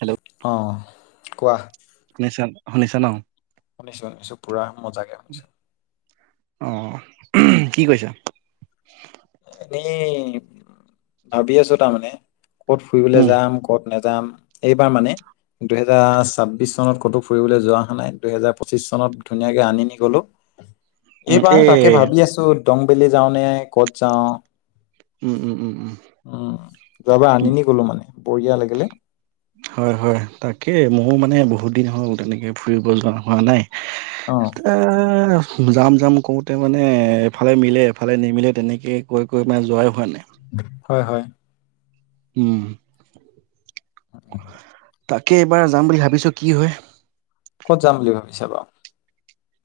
Hello অ' কোৱা শুনিছা শুনিছা ন শুনিছো শুনিছো পুৰা মজাকে [unintelligible] অহ! কি কৰিছা? এনেই, ভাবি আছো তাৰমানে। ক'ত ফুৰিবলৈ উম যাম, ক'ত নাযাম, এইবাৰ মানে দুহেজাৰ ছাব্বিছ চনত ক'তো ফুৰিবলৈ যোৱা [unintelligible] হা নাই। দুহেজাৰ পঁচিছ চনত ধুনীয়াকে আনিনি গ'লোঁ। উম এইবাৰ এ তাকে ভাবি আছোঁ দ [unintelligible] [unintelligible] যাওঁ নে ক'ত যাওঁ। উম উম উম উম, যোৱাবাৰ আনিনি গ'লোঁ মানে। বঢ়িয়া লাগিলে। হয় হয় তাকে ময়ো মানে বহুত দিন হ'ল তেনেকে, ফুৰিব যোৱা হোৱা নাই। অ [unintelligible] যাম যাম কৰোঁতে মানে, এফালে মিলে এফালে নিমিলে, তেনেকৈ কৈ কৈ মানে যোৱাই হোৱা নাই। হয় হয়। উম। [inaudible] তাকে এইবাৰ যাম বুলি ভাবিছো, কি হয়। ক'ত যাম বুলি ভাবিছা বাৰু?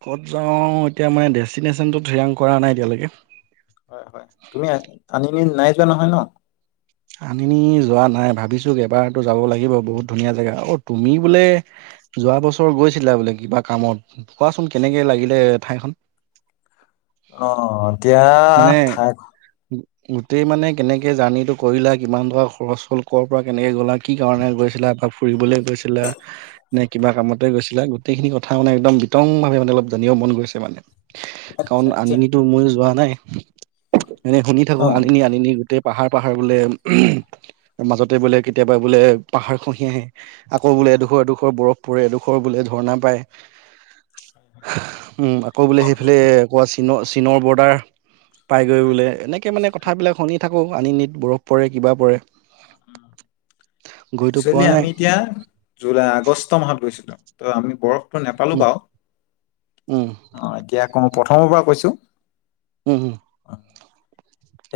ক'ত যাও এতিয়া মানে, ডেষ্টিনেশ্যনতো থিৰাং কৰা নাই এতিয়ালৈকে। হয় হয়, তুমি আনি [unintelligible] নাই যোৱা নহয় ন'? আনিনি যোৱা নাই, ভাবিছো এবাৰতো যাব লাগিব বহুত ধুনীয়া জেগা। অ', তুমি বোলে যোৱা বছৰ গৈছিলা বোলে কিবা কামত, কোৱাচোন কেনেকে লাগিলে ঠাইখন? অ'। এতিয়া মানে ঠাই গোটেই মানে কেনেকে জাৰ্নিটো কৰিলা, কিমান টকা খৰচ হ'ল, কৰ' পৰা কেনেকে গ'লা, কি কাৰণে গৈছিলা বা ফুৰিবলে গৈছিলা, নে কিবা কামতে গৈছিলা। গোটেইখিনি কথা মানে একদম বিতংভাৱে মানে অলপ জানিব মন গৈছে মানে। কাৰণ আচ্ছা আনি আচ্ছা নিদো, ময়ো যোৱা নাই। অ [unintelligible] এনে শুনি থাকো অ আনিনি আনিনি গোটেই পাহাৰ পাহাৰ বোলে, মাজতে বোলে কেতিয়াবা বোলে পাহাৰ খহি আহে, আকৌ বোলে এডোখৰ এডোখৰ বৰফ পৰে, এডোখৰ বোলে ঝৰ্ণা পায়। উম আকৌ বোলে আমি সেইফালে কোৱা চীন চীনৰ বৰ্ডাৰ। পাইগৈ বোলে এনেকে মানে কথাবিলাক শুনি থাকোঁ। আনি নট বৰফ পৰে, কিবা পৰে গৈতো পোৱা একশ্যৱেলি নাই আমি এতিয়া জুলাই আগষ্ট মাহত গৈছিলো। ত' আমি বৰফ নাপালো উম বাৰু। উম অ' এতিয়া আকৌ মই প্ৰথমৰ পৰা কৈছোঁ। হু, হু।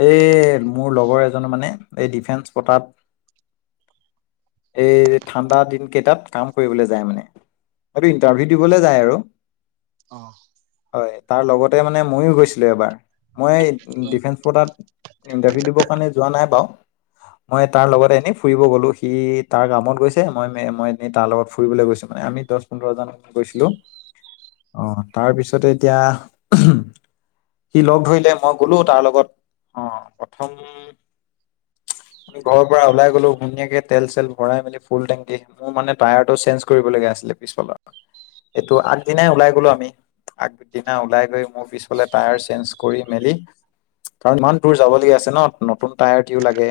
এই মোৰ লগৰ এজন মানে এই ডিফেন্স কোটাত এই ঠাণ্ডা দিন কেইটাত কাম কৰিবলৈ যায় মানে হয়টো ইণ্টাৰভিউ দিবলৈ যায় আৰু। অ'। হয় তাৰ লগতে মানে ময়ো গৈছিলো এবাৰ। মই ডিফেন্স ট তাত ইণ্টাৰভিউ দিবৰ কাৰণে যোৱা নাই বাৰু। মই তাৰ লগত এনেই ফুৰিব গলো, সি তাৰ কামত গৈছে মই -মে এনেই তাৰ লগত ফুৰিবলৈ গৈছো মানে। আমি দশ পোন্ধৰ জন গৈছিলো। অহ তাৰ পিছতে এতিয়া, সি লগ ধৰিলে মই গলো তাৰ লগত। অ', প্ৰথম ঘৰৰ পৰা ওলাই গ'লো ধুনাকে তেল চেল ভৰাই মেলি ফুল টেংকি, মোৰ মানে টায়াৰটো চেঞ্জ কৰিবলগা আছিলে পিছফালৰ, এইটো আগদিনাই ওলাই গলো আমি আগদিনা ওলাই গৈ মোৰ পিছফালে টায়াৰ চেঞ্জ কৰি মেলি কাৰণ ইমান দূৰ যাবলগীয়া আছে ন নতুন টায়াৰটিও লাগে।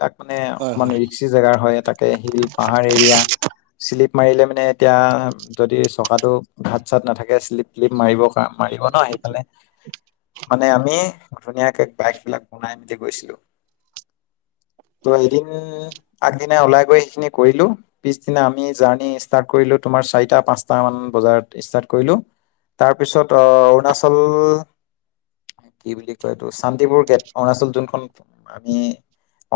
তাত মানে, হয় হয় অকমান ৰিক্সি জেগাৰ হয়। তাতে শিল পাহাৰ এৰিয়া শ্লিপ। মাৰিলে মানে এতিয়া, যদি চকাটো ঘাট চাত নাথাকে শ্লিপ ত্লিপ মাৰিব কাৰ মাৰিব ন সেইফালে মানে আমি ধুনীয়াকে বাইক বিলাক বনাই মেলি গৈছিলো। ত' এদিন আগদিনা ওলাই গৈ সেইখিনি কৰিলো, পিছদিনা আমি জাৰ্ণি ষ্টাৰ্ট কৰিলো তোমাৰ চাৰিটা পাঁচটা মান বজাৰ ষ্টাৰ্ট কৰিলো, তাৰ পিছত অৰুণাচল কি বুলি কয় এইটো শান্তিপুৰ গেট অৰুণাচল যোনখন আমি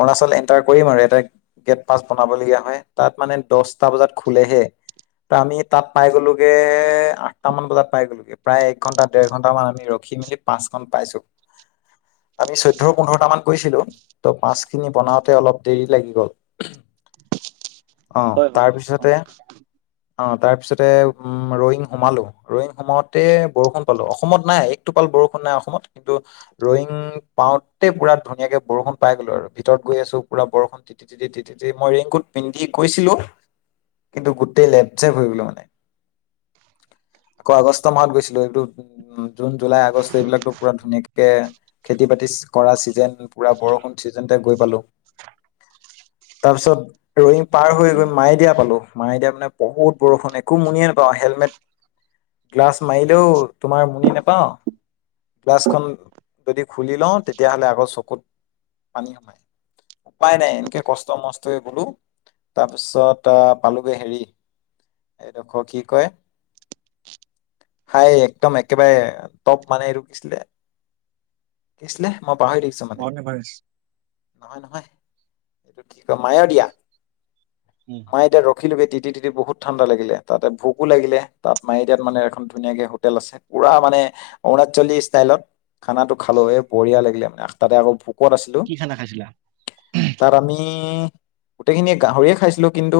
অৰুণাচল এণ্টাৰ কৰিম আৰু এটা গেট পাছ বনাবলগীয়া হয়, তাত মানে দছটা বজাত খোলেহে, ত আমি তাত পাই গলোগে আঠটামান বজাত পাই গলগে প্ৰায় এক ঘন্টা দেৰ ঘন্ট মান আমি ৰখি মেলি পাঁচখন পাইছো, আমি চৈধ্য় পোন্ধৰটা মান কৈছিলো। ত' মাছখিনি বনাওঁতে অলপ দেৰি লাগি গ'ল। অ', হয় হয় অ তাৰপিছতে অ', তাৰ পিছতে উম ৰয়িং সোমালো ৰয়িং সোমাওতে বৰষুণ পালো অসমত নাই একটো পাল বৰষুণ নাই অসমত কিন্তু ৰয়িং পাওঁতে পুৰা ধুনীয়াকে বৰষুণ পাই গলো আৰু। ভিতৰত গৈ আছো পুৰা বৰষুণ তিতি, তিতি, তিতি, তি মই ৰেইনকুট পিন্ধি গৈছিলো, কিন্তু গোটেই লেপ জেপ হৈ গলো মানে। আকৌ আগষ্ট মাহত গৈছিলো এইটো উম। জুন জুলাই আগষ্ট এইবিলাক পুৰা ধুনীয়াকে খেতি বাতি কৰা ছিজন পুৰা বৰষুণ গৈ পালো, তাৰপিছত ৰই পাৰ হৈ গৈ মায়েদিয়া পালো। মাই দিয়া মানে বহুত বৰষুণ একো মুনিয়ে নাপাওঁ হেলমেট গ্লাছ মাৰিলেও তোমাৰ মুনি নাপাও গ্লাছখন যদি খুলি লওঁ তেতিয়াহ'লে আকৌ চকুত পানী সোমাই। উপায় নাই এনকে কষ্ট মচ বোলো তাৰ পিছত আহ পালোগৈ হেৰি এইডোখৰ কি কয় হাই একদম একেবাৰে টপ মানে এইটো কিছিলে কি আছিলে মই পাহৰি দেখিছো মানে। মাউণ্ট এভাৰেষ্ট নহয় নহয়, এইটো কয় মায় দিয়া, উম মায় এতিয়া ৰখিলো বেট তি তিতি বহুত ঠাণ্ডা লাগিলে। তাতে ভোকো লাগিলে। তাত মাৰি দিয়াত মানে এখন ধুনীয়াকে হোটেল আছে। পুৰা মানে অৰুণাচলী ষ্টাইলত খানাটো খালো এ বঢ়িয়া লাগিলে মানে, তাতে আকৌ ভোকত আছিল। কি খানা খাইছিলা তাত আমি? গোটেইখিনিয়ে গাহৰিয়ে খাইছিলো, কিন্তু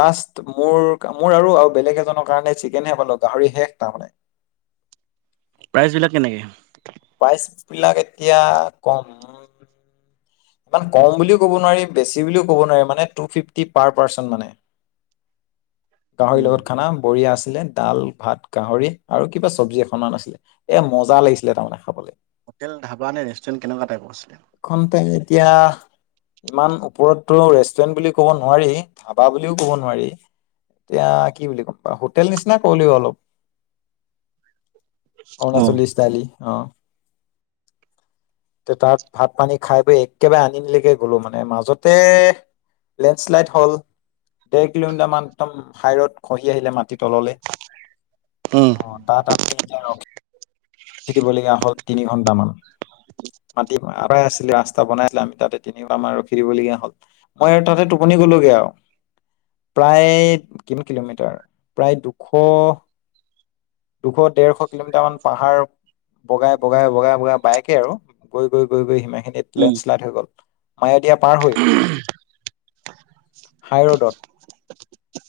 লাষ্ট মোৰ মোৰ আৰু বেলেগ এজনৰ কাৰণে চিকেনহে পালো গাহৰি শেষ তাৰমানানে। প্ৰাইজ বিলাক কেনেকে? প্ৰাইচ বিলাক এতিয়া ক'ম। ইমান ক'ম বুলিও ক'ব নোৱাৰি বেছি বুলিও ক'ব নোৱাৰি মানে টু ফিফটি পাৰ পাৰশ্যন মানে। গাহৰি উম লগত খানা বঢ়িয়া আছিলে। দাল, ভাত, গাহৰি আৰু কিবা চব্জি এখনমান আছিলে, এ মজা লাগিছিলে তাৰমানে খাবলৈ। হোটেল ধাবা নে ৰেষ্টুৰেণ্ট কেনেকুৱা টাইপৰ আছিলে? এখন ঠাই এতিয়া ইমান ওপৰতটো ৰেষ্টুৰেণ্ট বুলি ক'ব নোৱাৰি ধাবা বুলিও কব নোৱাৰি। এতিয়া কি বুলি ক'ম বা হোটেল নিচিনা কবলেও অলপ অ অৰুণাচলী ষ্টালী। ত' তাত ভাত পানী খাই বৈ একেবাৰে আনিনিলৈকে গ'লো মানে, মাজতে লেণ্ডশ্লাইড হ'ল দেৰ কিলোমিটাৰ মান একদম হাইতট খহি আহিলে মাটিৰ তললৈ। উম অ' তাত আমি দিবলগীয়া হ'ল তিনি ঘন্টামান, মাটি আই আছিলে ৰাস্তা বনাই আছিলে, আমি তাতে তিনি ঘটামান ৰখি দিবলগীয়া হ'ল, মই আৰু তাতে টোপনি গ'লোগে আৰু প্ৰায় কিমান কিলোমিটাৰ প্ৰায় দুশ দুশ ডেৰশ কিলোমিটাৰ মান পাহাৰ বগাই বগাই বগাই বগাই বাইকে আৰু গৈ গৈ গৈ গৈ সিমাই খিনিত উম লেণ্ডশ্লাইড হৈ গ'ল। মায়াদিয়া পাৰ হৈ, হাই ৰোডত,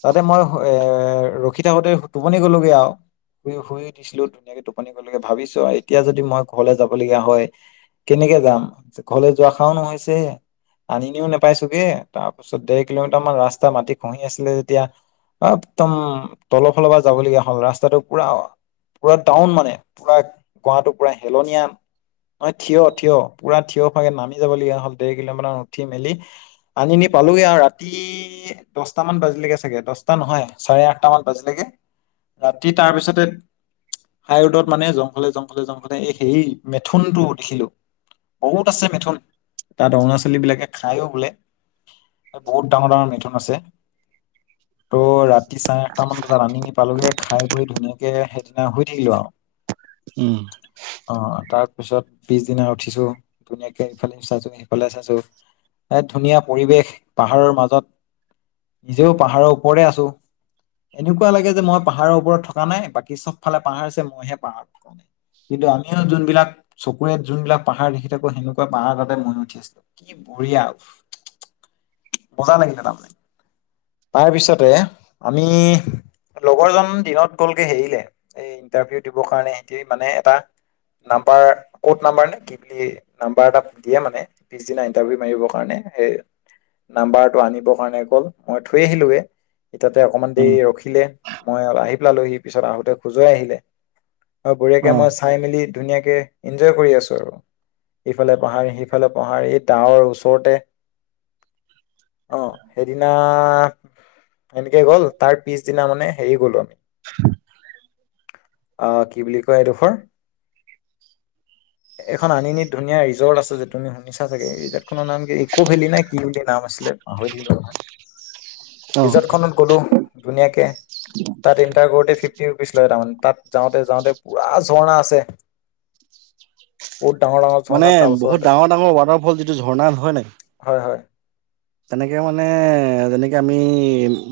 তাতে মই এ ৰখি থাকোঁতে টোপনি গ'লোগৈ আৰু শুই শুই দিছিলো ধুনীয়াকে টোপনি গ'লো। ভাবিছো আৰু এতিয়া যদি মই ঘৰলৈ যাব লগীয়া হয় কেনেকে যাম, ঘৰলৈ যোৱা আশাওঁ নোহোৱা হৈছে। আনি নিও নোপাইছোগে তাপ তাৰপাছত দেৰ কিলোমিটাৰ মান ৰাস্তা মাটি খঁহি আছিলে যেতিয়া, একদম তলৰফলৰ পৰা যাবলগীয়া হ'ল। ৰাস্তাটো পুৰা পুৰা টাউন মানে পৰা গৱাটো পুৰা হেলনিয়ান ন থিয়, থিয় পুৰা থিয় ফাগে নামি যাবলগীয়া হ'ল দেৰ কিলোমিটাৰ উঠি মেলি আনি নি পালোগে আৰু ৰাতি দহটামান বাজিলৈকে চাগে, দহটা নহয় চাৰে আঠটা মান বাজিলৈকে ৰাতি তাৰপিছতে হাইৰোডত জমফালে, জমফালে, জমফলে এই সেই মেথুনটো দেখিলো, বহুত আছে মেথুন তাত অৰুণাচলী বিলাকে খাইও বোলে। বহুত ডাঙৰ ডাঙৰ মিথুন আছে। ত' ৰাতি চাৰে আঠটা মান বজাত আনি নি পালোগে খাই বৈ ধুনীয়াকে সেই ন শুয় থাকিলো আৰু উম অ' তাত তাৰপিছত পিছদিনা উঠিছো ধুনীয়াকৈ ইফালে চাইছো, সিফালে চাইছো এই ধুনীয়া পৰিৱেশ পাহাৰৰ মাজত নিজেও পাহাৰৰ ওপৰে আছো। এনেকুৱা লাগে যে মই পাহাৰৰ ওপৰত থকা নাই, বাকী চব ফালে পাহাৰ আছে মই হে কিন্তু আমিও যোনবিলাক চকুৰে যোনবিলাক পাহাৰ দেখি থাকো, সেনেকুৱা পাহাৰ তাতে মই উঠি আছিলো, কি বঢ়িয়া উফ্ মজা লাগিছিল তাৰমানে তাৰ পিছতে আমি লগৰজন দিনত গ'লগে হেৰিলে এই ইণ্টাৰভিউত দিবৰ কাৰণে সেইটোৱে মানে এটা নাম্বাৰ, ক'ড নাম্বাৰ নে? কি বুলি নাম্বাৰ এটা দিয়ে মানে পিছদিনা ইণ্টাৰভিউ মাৰিবৰ কাৰণে সেই নাম্বাৰটো আনিবৰ কাৰণে গ'ল মই থৈ আহিলোৱে। ইতিয়াতে অকণমান উম দেৰি ৰখিলে মই আহি টোপোলা লৈ আহি পিছত আহোতে আকৌ জয় আহিলে। আৰু অ বঢ়িয়াকে মই, চাই মেলি ধুনীয়াকে ইনজয় কৰি আছো আৰু, ইফালে পাহাৰ, সিফালে পাহাৰ এই ডাৱৰ ওচৰতে অহ সেইদিনা এনেকে গ'ল, তাৰ পিছদিনা মানে হেৰি গ'লো আমি অ', কি বুলি কয় এইডোখৰ, এইখন আনিনি ধুনীয়া ৰিজৰ্ট আছে, যে তুমি শুনিছা চাগে ৰিজৰ্ট খনৰ নাম কি ইকো ভেলি নে কি বুলি নাম আছিলে পাহৰি থাকিলো ৰ'বা। অ ৰিজৰ্ট খনত গ'লো। ধুনীয়াকে তাত ইণ্টাৰ কৰোতে ফিফটি ৰুপিচ লয় মানে তাত যাওতে-যাওতে পুৰা ঝৰ্ণা আছে। বহুত ডাঙৰ ডাঙৰ মানে ঝৰ্ণা তাৰ বহুত ওচৰতে ডাঙৰ, ডাঙৰ ৱাটাৰফল যিটো ঝৰ্ণা হয় নাই? হয় হয় তেনেকৈ মানে যেনেকৈ আমি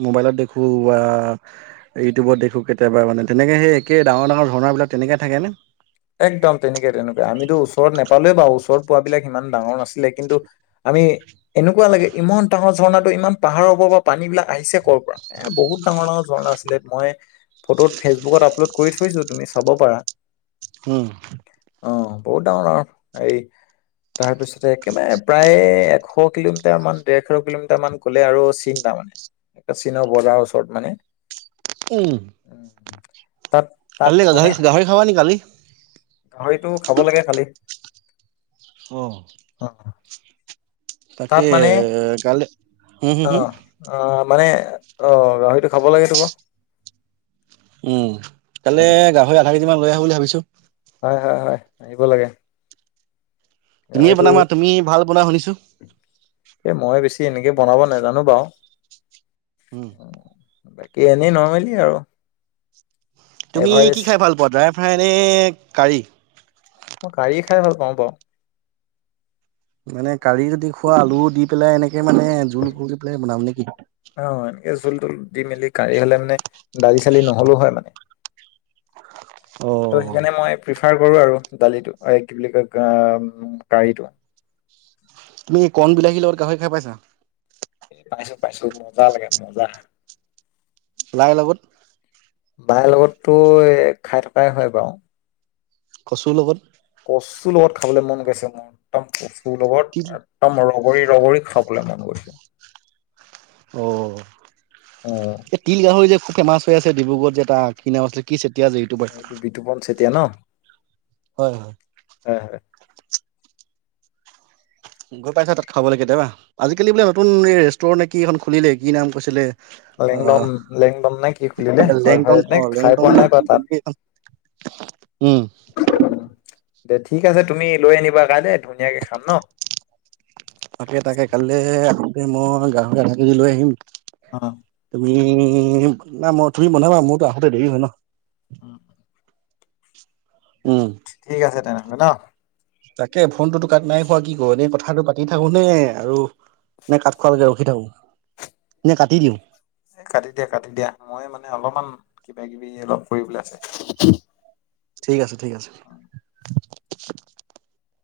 মোবাইলত দেখো বা ইউটিউবত দেখো, কেতিয়াবা মানে তেনেকৈ সেই একেই ডাঙৰ ডাঙৰ ঝৰ্ণাবিলাক তেনেকে থাকেনে? একদম তেনেকুৱা, তেনেকুৱা আমিতো ওচৰত নাপালে বাৰু ওচৰত পোৱাবিলাক ইমান ডাঙৰ নাছিলে, কিন্তু আমি এনেকুৱা লাগে ইমান ডাঙৰ ঝৰ্ণাতটো ইমান পাহাৰৰ পৰা পৰা পানী বিলাক আহিছে কৰ পৰা এ' বহুত ডাঙৰ ডাঙৰ ঝৰ্ণা আছিলে মই ফটোত ফেচবুকত আপলোড কৰি থৈছো তুমি চাব পাৰা। উম অ', বহুত ডাঙৰ আৰু এই তাৰপিছতে একেবাৰে প্ৰায় এশ কিলোমিটাৰ মান ডেৰশ কিলোমিটাৰ মান গ'লে আৰু চীন পাম আৰু চীনৰ বৰ্ডাৰৰ ওচৰত মানে। [inaudible] তাত তাত কাললৈ মানে গাহৰি, গাহৰি খাবা নেকি কালি? গাহৰিটো খাব লাগে কালি। অ। তাত তাকে মানে কালি হম হম হম অ', - অ, মানে অ', গাহৰিটো খাব লাগে। [unintelligible] উম, কাইলে গাহৰি আধা [unintelligible] লৈ আহো বুলি ভাবিছো। হয় হয় হয়, আহিব লাগে। তুমিয়ে গাহৰিটো বনাবা, তুমি ভাল বনোৱা শুনিছো। এই মই বেছি এনেকে বনাব নাজানো বাওঁ। উম। বাকী, এনেই নৰ্মেলি আৰু তুমি এভাৰেজ কি খাই ভাল পোৱা? ড্ৰাই ফ্ৰাই নে কাৰী? মই কাৰীয়ে খাই ভাল পাওঁ বাওঁ। মানে কাৰি যদি খোৱা, আলু দি পেলাই এনেকে মানে জুল কৰি পেলাই বনাম নেকি? অ', এনেকে জুল তোল দি মেলি কাৰী হলে মানে, দালি-চালি নহলেওঁ হয় মানে। ত' অ'। সেইকাৰণে মই প্ৰি [unintelligible] কৰো আৰু দালিটো এই কি বুলি কয় আহ কাৰিটো তুমি কণ বিলাহীৰ লগত গাহৰি খাই পাইছা? পাইছো পাইছো, মজা লাগে মজা। লাইৰ লগত? বাইৰ লগততো এ, খাই থকাই হয় বাৰু। কচুৰ লগত। কচুৰ লগত খাবলৈ মন গৈছে মোৰ, একদম কচ [unintelligible] লগত তিল একদম ৰগৰ ৰগৰী খাবলে মন গৈছে। অ', অ এ, তিল-গাহৰি যে, খুব ফেমাচ হৈ আছে, ডিব্ৰুগড়ত যে এটা, কি নাম আছিলে? কি [unintelligible] এইটো বিতুপন চেতিয়া ন? হয় হয়। হয় হয়। গৈ পাইছা তাত খাবলে কেতিয়াবা? আজিকালি বোলে নতুন এই ৰেষ্টুৰেণ্ট নে কি এখন খুলিলে, কি নাম কৈছিলে? লেংদন, আহ লেংডম নে কি খুলিলে? হয় লেংটন হয়, অ নাই খাই লেংটন পোৱা নে নাই কি বাওঁ তাত। তেনেকে এখন উম দে ঠিক আছে তুমি লৈ আনিবা কাইলৈ, ধুনীয়াকে খাম ন? তাকে তাকে, কাইলে মই গাহৰি আধা কেজি লৈ আহিম। তুমি [unintelligible] মই, তুমি বনাবা, মোৰতো আহোতে দেৰি হয় ন। উম। উম ঠিক আছে তেনেহ'লে ন? তাকে ফোনটোতো কাট নাই খোৱা কি কৰো? এনেই কথাটো পাতি থাকো নে আৰু নে কাট খোৱালৈকে ৰখি থাকো? নে কাটি দিওঁ? এ, কাটি দিয়া কাটি দিয়া। মই মানে অলপমান কিবা কিবি অলপ কৰিবলৈ আছে। ঠিক আছে। ঠিক আছে। [unintelligible]